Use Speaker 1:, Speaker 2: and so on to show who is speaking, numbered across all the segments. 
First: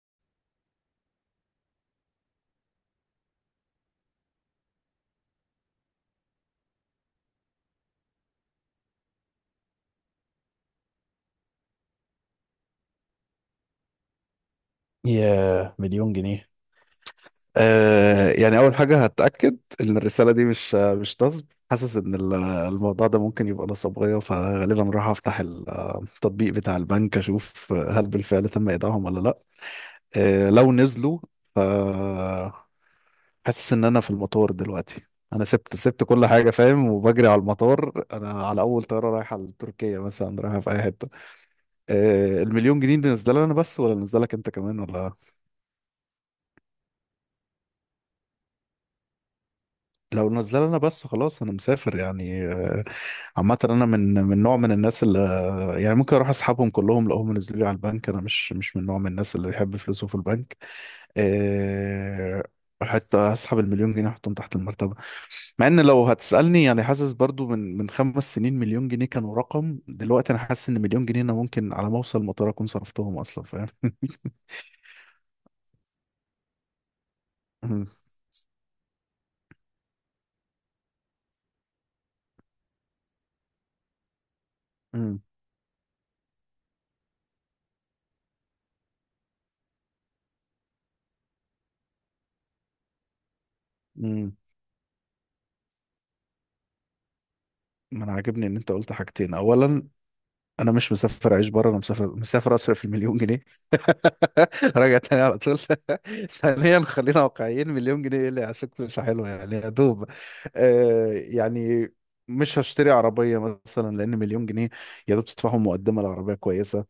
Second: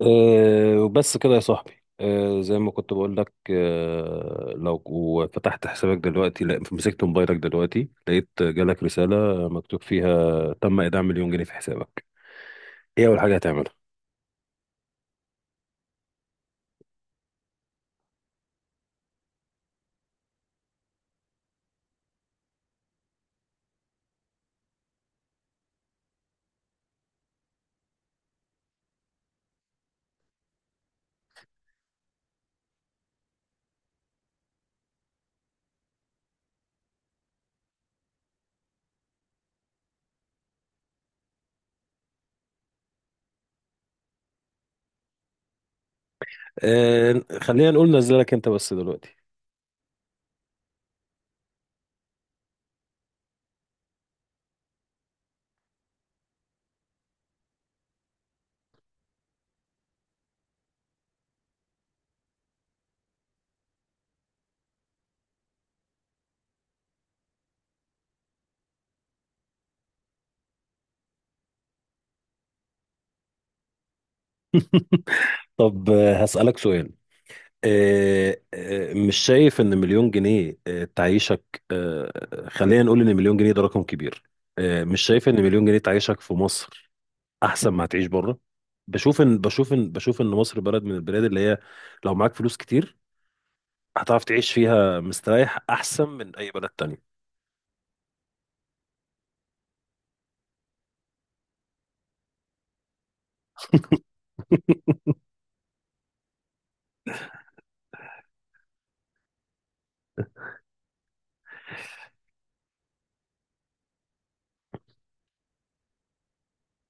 Speaker 1: وبس كده يا صاحبي. زي ما كنت بقول لك، لو فتحت حسابك دلوقتي، لا مسكت موبايلك دلوقتي، لقيت جالك رسالة مكتوب فيها تم إيداع مليون جنيه في حسابك. ايه أول حاجة هتعملها؟
Speaker 2: يا مليون جنيه. يعني اول حاجه هتاكد ان الرساله دي مش نصب. حاسس ان الموضوع ده ممكن يبقى نصبيه، فغالبا راح افتح التطبيق بتاع البنك اشوف هل بالفعل تم ايداعهم ولا لا. آه لو نزلوا ف حاسس ان انا في المطار دلوقتي. انا سبت كل حاجه فاهم، وبجري على المطار، انا على اول طياره رايحه لتركيا مثلا، رايحه في اي حته. آه المليون جنيه دي نازله لي انا بس ولا نازله لك انت كمان ولا؟
Speaker 1: خلينا نقول نزلك انت بس دلوقتي.
Speaker 2: لو نزل انا بس خلاص انا مسافر يعني. عامه انا من نوع من الناس اللي يعني ممكن اروح اسحبهم كلهم لو هم نزلوا لي على البنك. انا مش من نوع من الناس اللي يحب فلوسه في البنك آه، حتى اسحب المليون جنيه احطهم تحت المرتبه، مع ان لو هتسالني يعني حاسس برضو من 5 سنين 1,000,000 جنيه كانوا رقم، دلوقتي انا حاسس ان مليون جنيه انا ممكن على ما اوصل المطار اكون صرفتهم اصلا فاهم.
Speaker 1: طب، هسألك سؤال.
Speaker 2: مم.
Speaker 1: أه أه مش شايف ان مليون جنيه تعيشك؟ خلينا نقول ان مليون جنيه ده رقم كبير. مش
Speaker 2: مم.
Speaker 1: شايف ان مليون جنيه تعيشك في مصر احسن ما هتعيش بره؟ بشوف ان مصر بلد من البلاد اللي هي، لو معاك فلوس كتير، هتعرف
Speaker 2: مم.
Speaker 1: تعيش فيها مستريح احسن من اي بلد تانية.
Speaker 2: ما انا عاجبني ان انت قلت حاجتين. اولا، انا مش مسافر اعيش بره، انا مسافر، اصرف المليون جنيه. راجع تاني على طول. ثانيا، خلينا واقعيين، مليون جنيه ايه اللي عشان مش حلوه يعني، يا دوب. يعني مش هشتري عربيه مثلا، لان مليون جنيه يا دوب تدفعهم مقدمه لعربيه كويسه.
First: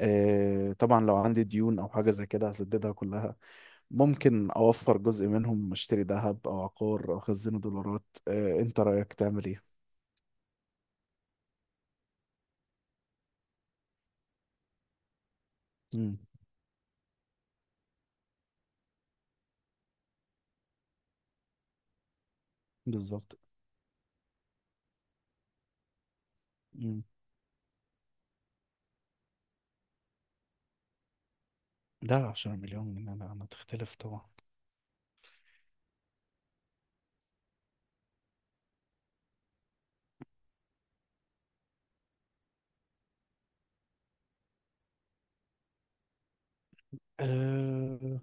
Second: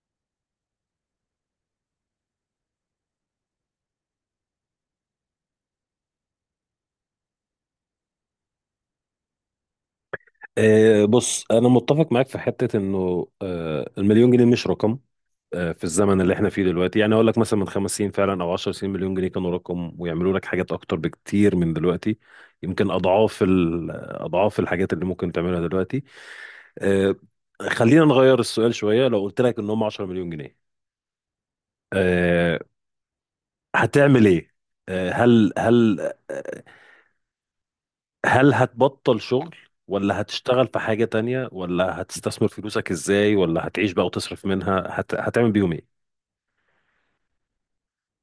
Speaker 2: آه طبعا لو عندي ديون او حاجه زي كده هسددها كلها، ممكن اوفر جزء منهم اشتري ذهب او عقار او اخزنه دولارات. آه انت رايك تعمل ايه؟
Speaker 1: بص، انا متفق معاك في حتة انه المليون جنيه مش رقم في
Speaker 2: مم،
Speaker 1: الزمن اللي احنا فيه دلوقتي. يعني اقول لك مثلا من 5 سنين فعلا او 10 سنين مليون جنيه كانوا رقم، ويعملوا لك حاجات اكتر بكتير من دلوقتي. يمكن
Speaker 2: بالظبط.
Speaker 1: اضعاف اضعاف الحاجات اللي ممكن تعملها دلوقتي.
Speaker 2: مم.
Speaker 1: أه خلينا نغير السؤال شوية، لو قلت لك ان هم 10 مليون جنيه،
Speaker 2: ده 10
Speaker 1: آه،
Speaker 2: مليون جنيه، أنا تختلف.
Speaker 1: هتعمل ايه؟ آه، هل هل آه، هل هتبطل شغل، ولا هتشتغل في حاجة تانية، ولا هتستثمر فلوسك ازاي، ولا هتعيش بقى وتصرف منها؟ هتعمل بيهم ايه؟
Speaker 2: آه،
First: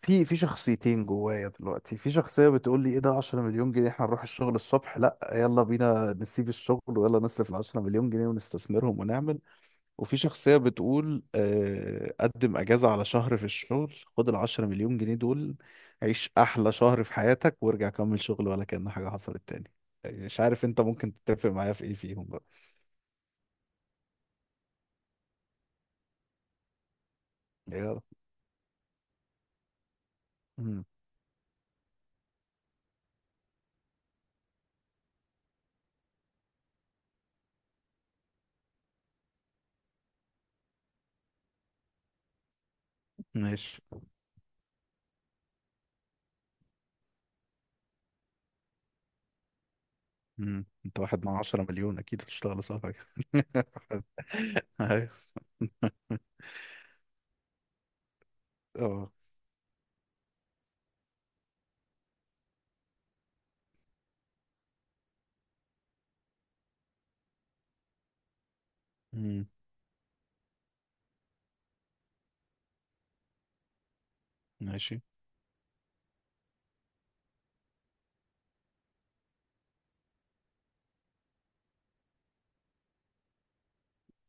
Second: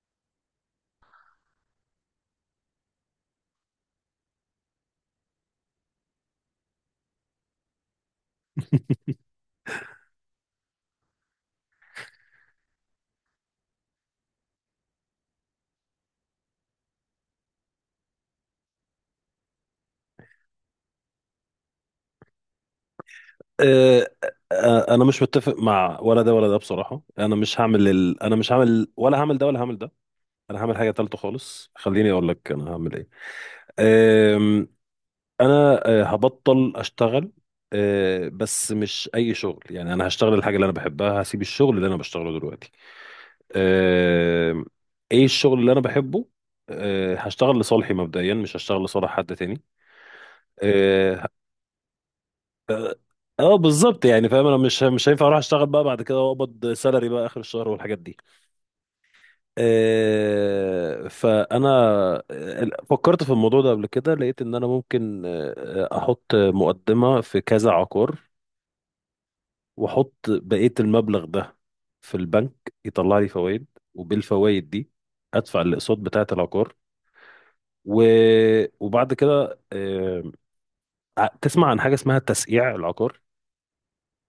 Speaker 2: في شخصيتين جوايا دلوقتي. في شخصية بتقول لي ايه ده، 10 مليون جنيه، احنا نروح الشغل الصبح؟ لا، يلا بينا نسيب الشغل ويلا نصرف ال 10 مليون جنيه ونستثمرهم ونعمل. وفي شخصية بتقول قدم اجازة على شهر في الشغل، خد ال 10 مليون جنيه دول عيش احلى شهر في حياتك وارجع كمل شغل ولا كأن حاجة حصلت تاني. يعني مش عارف انت ممكن تتفق معايا في ايه فيهم بقى.
Speaker 1: انا مش متفق مع ولا ده ولا ده بصراحة.
Speaker 2: يلا.
Speaker 1: انا مش هعمل، ولا هعمل ده، ولا هعمل ده. انا هعمل
Speaker 2: مم،
Speaker 1: حاجة تالتة خالص. خليني اقول لك انا هعمل ايه. آم، انا هبطل اشتغل. بس مش اي شغل يعني، انا هشتغل الحاجة اللي انا بحبها، هسيب الشغل اللي انا بشتغله دلوقتي.
Speaker 2: ماشي.
Speaker 1: آه، ايه الشغل اللي انا بحبه؟ هشتغل لصالحي مبدئيا، مش هشتغل لصالح حد تاني.
Speaker 2: مم، انت واحد
Speaker 1: اه،
Speaker 2: مع 10 مليون اكيد هتشتغل صح حاجة.
Speaker 1: بالظبط يعني فاهم. انا مش هينفع اروح اشتغل بقى بعد كده واقبض سالري بقى اخر الشهر والحاجات دي.
Speaker 2: اه.
Speaker 1: فانا فكرت في الموضوع ده قبل كده، لقيت ان انا ممكن احط مقدمة في كذا عقار،
Speaker 2: امم.
Speaker 1: واحط بقية المبلغ ده في البنك يطلع لي فوائد، وبالفوائد دي
Speaker 2: ماشي.
Speaker 1: ادفع الاقساط بتاعة العقار. و... وبعد كده، تسمع عن حاجه اسمها تسقيع العقار.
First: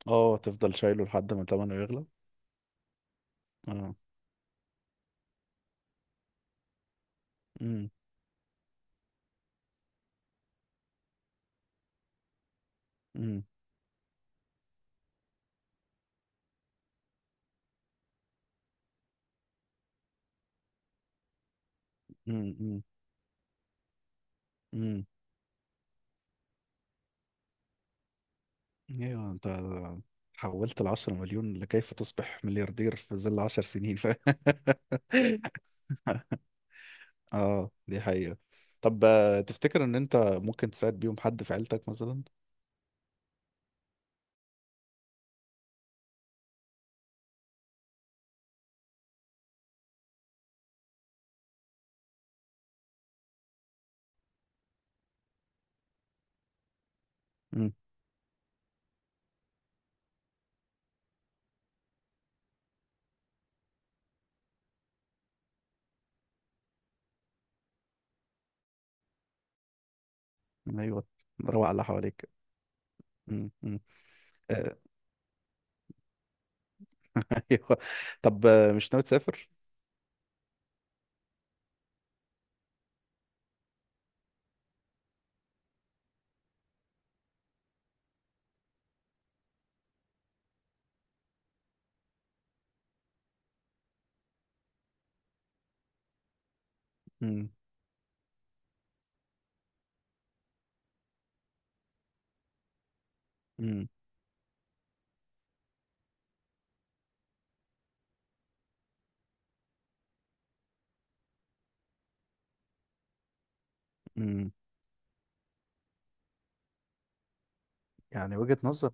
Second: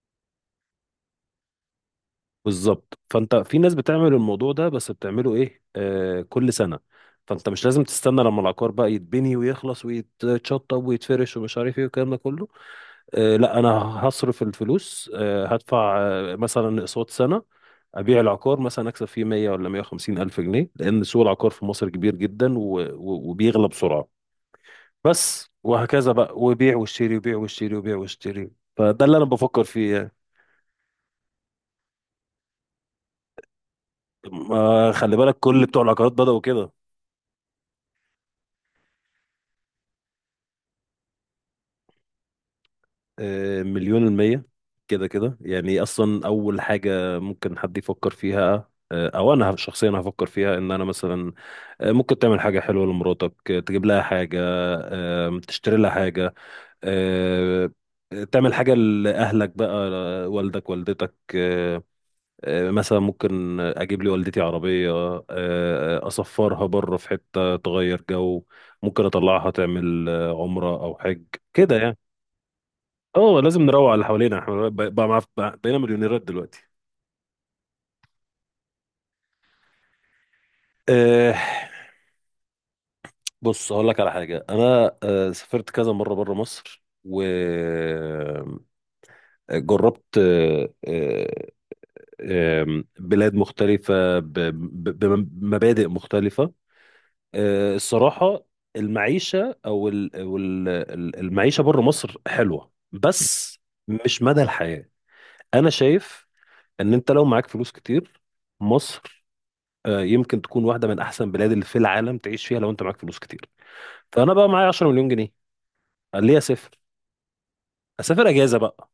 Speaker 2: اه، تفضل شايله لحد ما تمنه يغلى.
Speaker 1: بالظبط، فانت في ناس
Speaker 2: اه.
Speaker 1: بتعمل الموضوع ده، بس بتعمله ايه؟ كل سنه. فانت مش لازم
Speaker 2: امم
Speaker 1: تستنى لما العقار بقى يتبني ويخلص ويتشطب ويتفرش ومش عارف ايه والكلام ده كله.
Speaker 2: امم
Speaker 1: لا، انا هصرف الفلوس، هدفع مثلا اقساط سنه، ابيع العقار، مثلا اكسب فيه 100 ولا 150 الف جنيه، لان سوق العقار في مصر كبير
Speaker 2: امم.
Speaker 1: جدا وبيغلى بسرعه.
Speaker 2: امم.
Speaker 1: بس وهكذا بقى، وبيع واشتري، وبيع واشتري، وبيع واشتري. فده اللي انا
Speaker 2: ايوه انت
Speaker 1: بفكر فيه يعني.
Speaker 2: حولت العشرة مليون لكيف تصبح ملياردير في ظل عشر سنين
Speaker 1: ما خلي بالك، كل بتوع العقارات بدأوا كده.
Speaker 2: اه دي حقيقة. طب تفتكر ان انت ممكن تساعد بيهم حد في عيلتك مثلا؟
Speaker 1: مليون المية كده كده يعني. اصلا اول حاجة ممكن حد يفكر فيها او انا شخصيا هفكر فيها، ان انا مثلا ممكن تعمل حاجة حلوة لمراتك، تجيب لها حاجة، تشتري لها حاجة، آه،
Speaker 2: امم.
Speaker 1: تعمل حاجة لأهلك بقى، والدك والدتك. مثلا ممكن اجيب لي والدتي عربيه، اسفرها بره في حته تغير جو، ممكن اطلعها تعمل عمره او
Speaker 2: ايوه،
Speaker 1: حج.
Speaker 2: روق على
Speaker 1: كده
Speaker 2: اللي
Speaker 1: يعني.
Speaker 2: حواليك.
Speaker 1: اه، لازم
Speaker 2: امم.
Speaker 1: نروق على اللي حوالينا، احنا
Speaker 2: آه،
Speaker 1: بقينا مليونيرات دلوقتي.
Speaker 2: ايوه. طب مش ناوي تسافر؟
Speaker 1: آه، بص هقول لك على حاجه. انا سافرت كذا مره بره مصر، وجربت بلاد مختلفه بمبادئ مختلفه.
Speaker 2: امم
Speaker 1: الصراحة، المعيشة أو ال- أو ال- ال- المعيشة بره مصر حلوة، بس
Speaker 2: امم
Speaker 1: مش مدى الحياة. أنا شايف إن أنت لو معاك فلوس كتير، مصر يمكن تكون واحدة من أحسن بلاد اللي في العالم تعيش فيها لو أنت معاك فلوس كتير. فأنا بقى
Speaker 2: امم.
Speaker 1: معايا 10 مليون جنيه، قال لي أسافر.
Speaker 2: يعني
Speaker 1: أجازة
Speaker 2: وجهة
Speaker 1: بقى؟
Speaker 2: نظر.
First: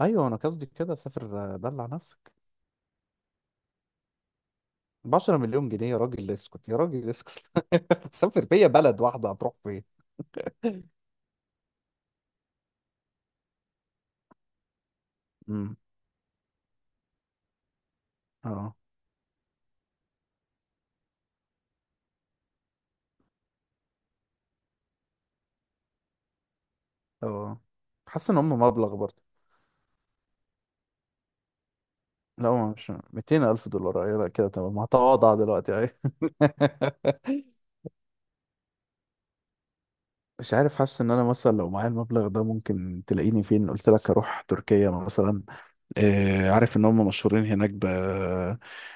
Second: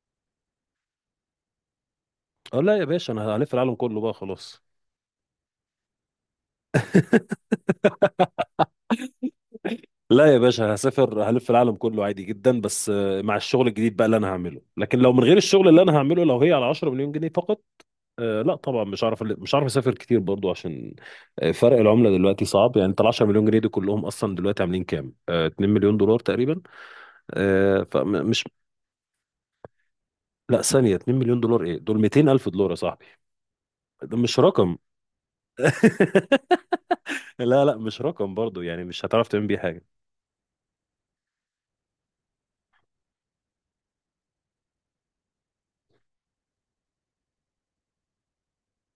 Speaker 2: ايوه انا قصدي كده سافر، دلع نفسك.
Speaker 1: أقول لا يا باشا، أنا هلف العالم كله بقى خلاص.
Speaker 2: ب 10 مليون جنيه يا راجل اسكت، يا راجل اسكت. تسافر بيا بلد واحده هتروح فين؟
Speaker 1: لا يا باشا، هسافر هلف العالم كله عادي جدا. بس مع الشغل الجديد بقى اللي أنا هعمله، لكن لو من غير الشغل
Speaker 2: امم.
Speaker 1: اللي أنا هعمله، لو هي على 10 مليون جنيه فقط، لا
Speaker 2: اه.
Speaker 1: طبعا، مش عارف اسافر كتير برضو، عشان فرق العمله دلوقتي صعب. يعني انت ال 10 مليون جنيه دي كلهم اصلا دلوقتي عاملين كام؟ 2 مليون دولار تقريبا.
Speaker 2: اه
Speaker 1: آه،
Speaker 2: حاسس ان
Speaker 1: فمش
Speaker 2: هم مبلغ برضه.
Speaker 1: لا، ثانيه، 2 مليون دولار ايه؟ دول 200
Speaker 2: لا
Speaker 1: الف
Speaker 2: هو
Speaker 1: دولار يا
Speaker 2: مش
Speaker 1: صاحبي،
Speaker 2: 200 الف دولار،
Speaker 1: ده
Speaker 2: ايوه لا
Speaker 1: مش
Speaker 2: كده
Speaker 1: رقم.
Speaker 2: تمام هتواضع دلوقتي، ايوه.
Speaker 1: لا لا، مش رقم برضو يعني، مش هتعرف تعمل بيه حاجه.
Speaker 2: مش عارف، حاسس ان انا مثلا لو معايا المبلغ ده ممكن تلاقيني فين؟ قلت لك اروح تركيا مثلا. آه عارف ان هم مشهورين هناك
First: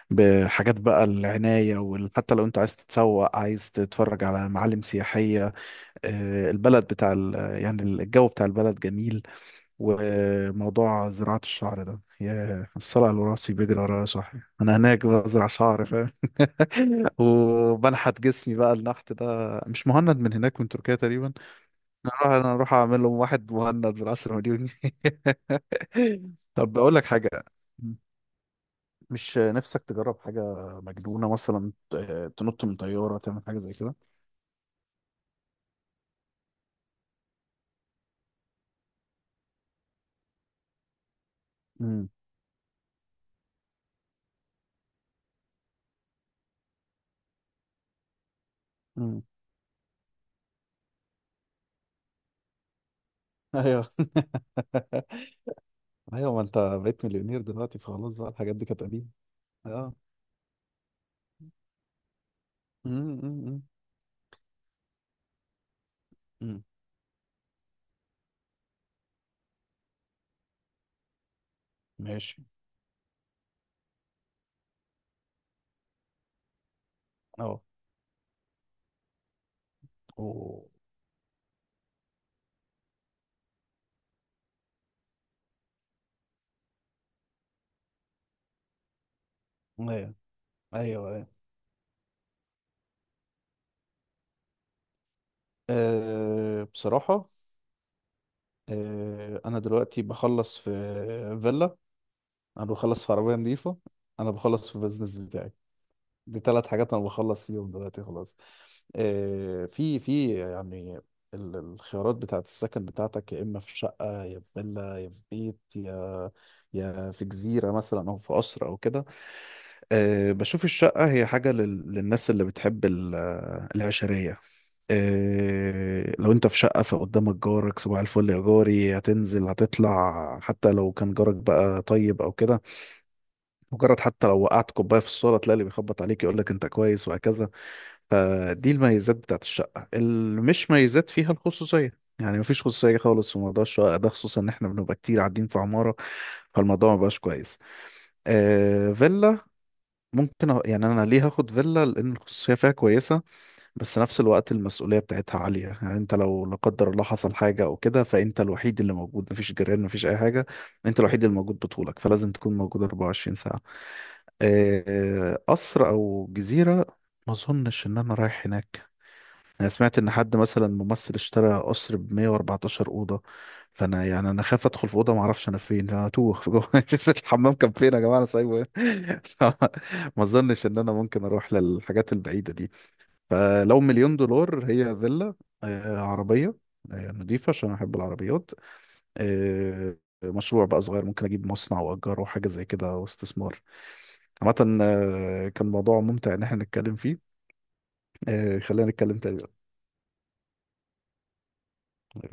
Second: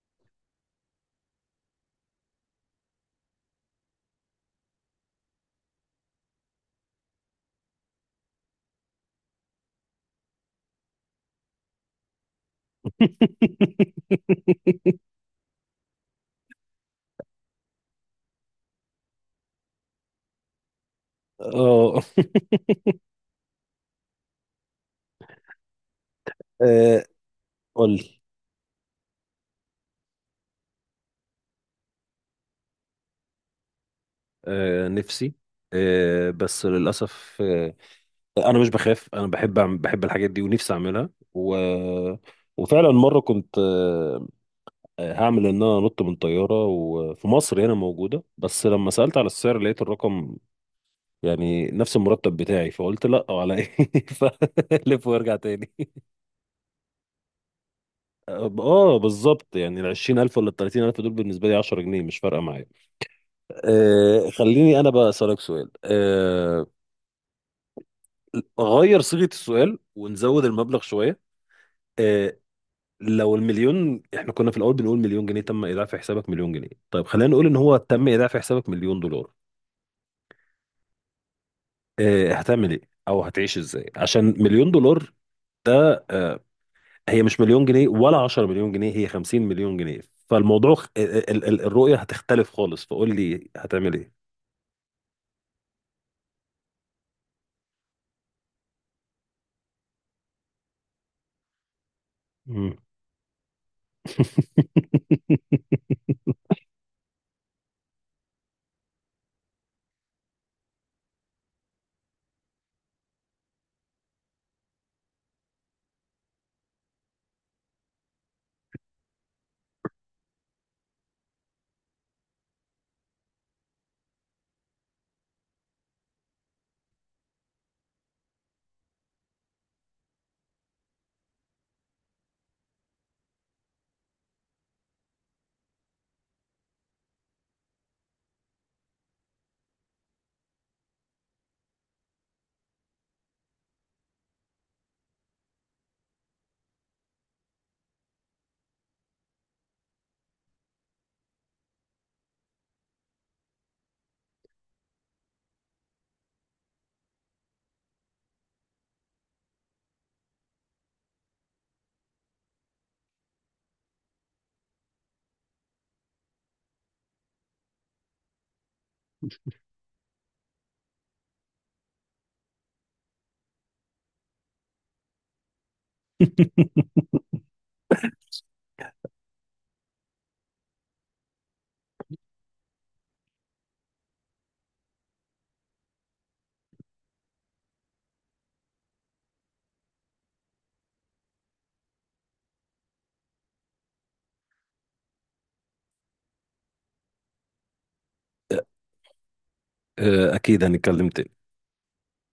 Speaker 2: بحاجات بقى، العناية، وحتى لو انت عايز تتسوق، عايز تتفرج على معالم سياحية. البلد يعني الجو بتاع البلد جميل. وموضوع زراعة الشعر ده، يا الصلع اللي راسي بيجري ورايا صح. انا هناك بزرع شعر فاهم. وبنحت جسمي بقى النحت ده. مش مهند من هناك من تركيا تقريبا؟
Speaker 1: اه،
Speaker 2: انا اروح اعمل لهم واحد مهند بالعشرة مليون جنيه. طب بقول
Speaker 1: آه،
Speaker 2: لك حاجة.
Speaker 1: قول لي.
Speaker 2: مش نفسك تجرب حاجة مجنونة مثلا، تنط من طيارة، تعمل حاجة زي كده؟
Speaker 1: نفسي، بس للاسف، انا مش بخاف، انا بحب أعمل، بحب الحاجات دي ونفسي اعملها.
Speaker 2: امم
Speaker 1: وفعلا مره كنت هعمل ان انا انط من طياره، وفي مصر هنا موجوده، بس لما سالت
Speaker 2: امم
Speaker 1: على السعر لقيت الرقم يعني نفس المرتب بتاعي، فقلت لا، على
Speaker 2: ايوه.
Speaker 1: ايه؟ فلف وارجع تاني.
Speaker 2: ايوه ما انت بقيت مليونير دلوقتي فخلاص بقى، الحاجات دي كانت
Speaker 1: اه
Speaker 2: قديمه.
Speaker 1: بالظبط يعني، ال
Speaker 2: اه.
Speaker 1: 20000 ولا ال 30000 دول بالنسبه لي 10 جنيه، مش فارقه معايا.
Speaker 2: أمم،
Speaker 1: خليني انا بقى اسالك سؤال.
Speaker 2: أمم.
Speaker 1: غير صيغه السؤال ونزود المبلغ شويه. آه،
Speaker 2: ماشي.
Speaker 1: لو المليون، احنا كنا في الاول بنقول مليون جنيه تم ايداع في حسابك مليون جنيه، طيب خلينا نقول ان
Speaker 2: اه.
Speaker 1: هو تم ايداع في حسابك مليون دولار.
Speaker 2: أوه.
Speaker 1: اه، هتعمل ايه؟ او هتعيش ازاي؟ عشان مليون دولار ده، هي مش مليون جنيه ولا 10 مليون جنيه، هي 50 مليون
Speaker 2: ايوه
Speaker 1: جنيه. فالموضوع
Speaker 2: ايوه.
Speaker 1: الرؤية هتختلف خالص، فقول لي هتعمل ايه.
Speaker 2: أه بصراحه، انا دلوقتي بخلص في فيلا، انا
Speaker 1: مم.
Speaker 2: بخلص في عربيه نظيفه، انا بخلص في بزنس بتاعي. دي ثلاث حاجات انا بخلص فيهم دلوقتي خلاص. في يعني الخيارات بتاعت السكن بتاعتك، يا اما في شقه يا في فيلا يا في بيت يا في جزيره مثلا او في قصر او كده. بشوف الشقه هي حاجه للناس اللي بتحب العشريه. لو انت في شقة فقدامك جارك صباح الفل يا جاري، هتنزل هتطلع، حتى لو كان جارك بقى طيب او كده، مجرد حتى لو وقعت كوبايه في الصاله تلاقي اللي بيخبط عليك يقول لك انت كويس، وهكذا. فدي الميزات بتاعت الشقه اللي مش ميزات، فيها الخصوصيه يعني مفيش خصوصيه خالص في موضوع الشقه ده، خصوصا ان احنا بنبقى كتير قاعدين في عماره، فالموضوع مبقاش كويس. آه فيلا، يعني انا ليه هاخد فيلا، لان الخصوصيه فيها كويسه، بس نفس الوقت المسؤولية بتاعتها عالية. يعني انت لو لا قدر الله حصل حاجة او كده، فانت الوحيد اللي موجود، مفيش جيران، مفيش اي حاجة، انت الوحيد اللي موجود بطولك، فلازم تكون موجود 24 ساعة. قصر او جزيرة، ما اظنش ان انا رايح هناك. انا سمعت ان حد مثلا ممثل اشترى قصر ب 114 أوضة، فانا يعني انا خاف ادخل في أوضة ما اعرفش انا فين، انا توه في جوه. نسيت الحمام كان فين يا جماعة، انا سايبه هنا. ما اظنش ان انا ممكن اروح للحاجات البعيدة دي. فلو مليون دولار، هي فيلا، عربية نضيفة عشان أحب العربيات، آه، مشروع بقى صغير ممكن أجيب مصنع وأجره حاجة زي كده واستثمار. عامة كان موضوع ممتع إن احنا نتكلم فيه، خلينا نتكلم تاني
Speaker 1: اكيد هنتكلم تاني.
Speaker 2: بقى.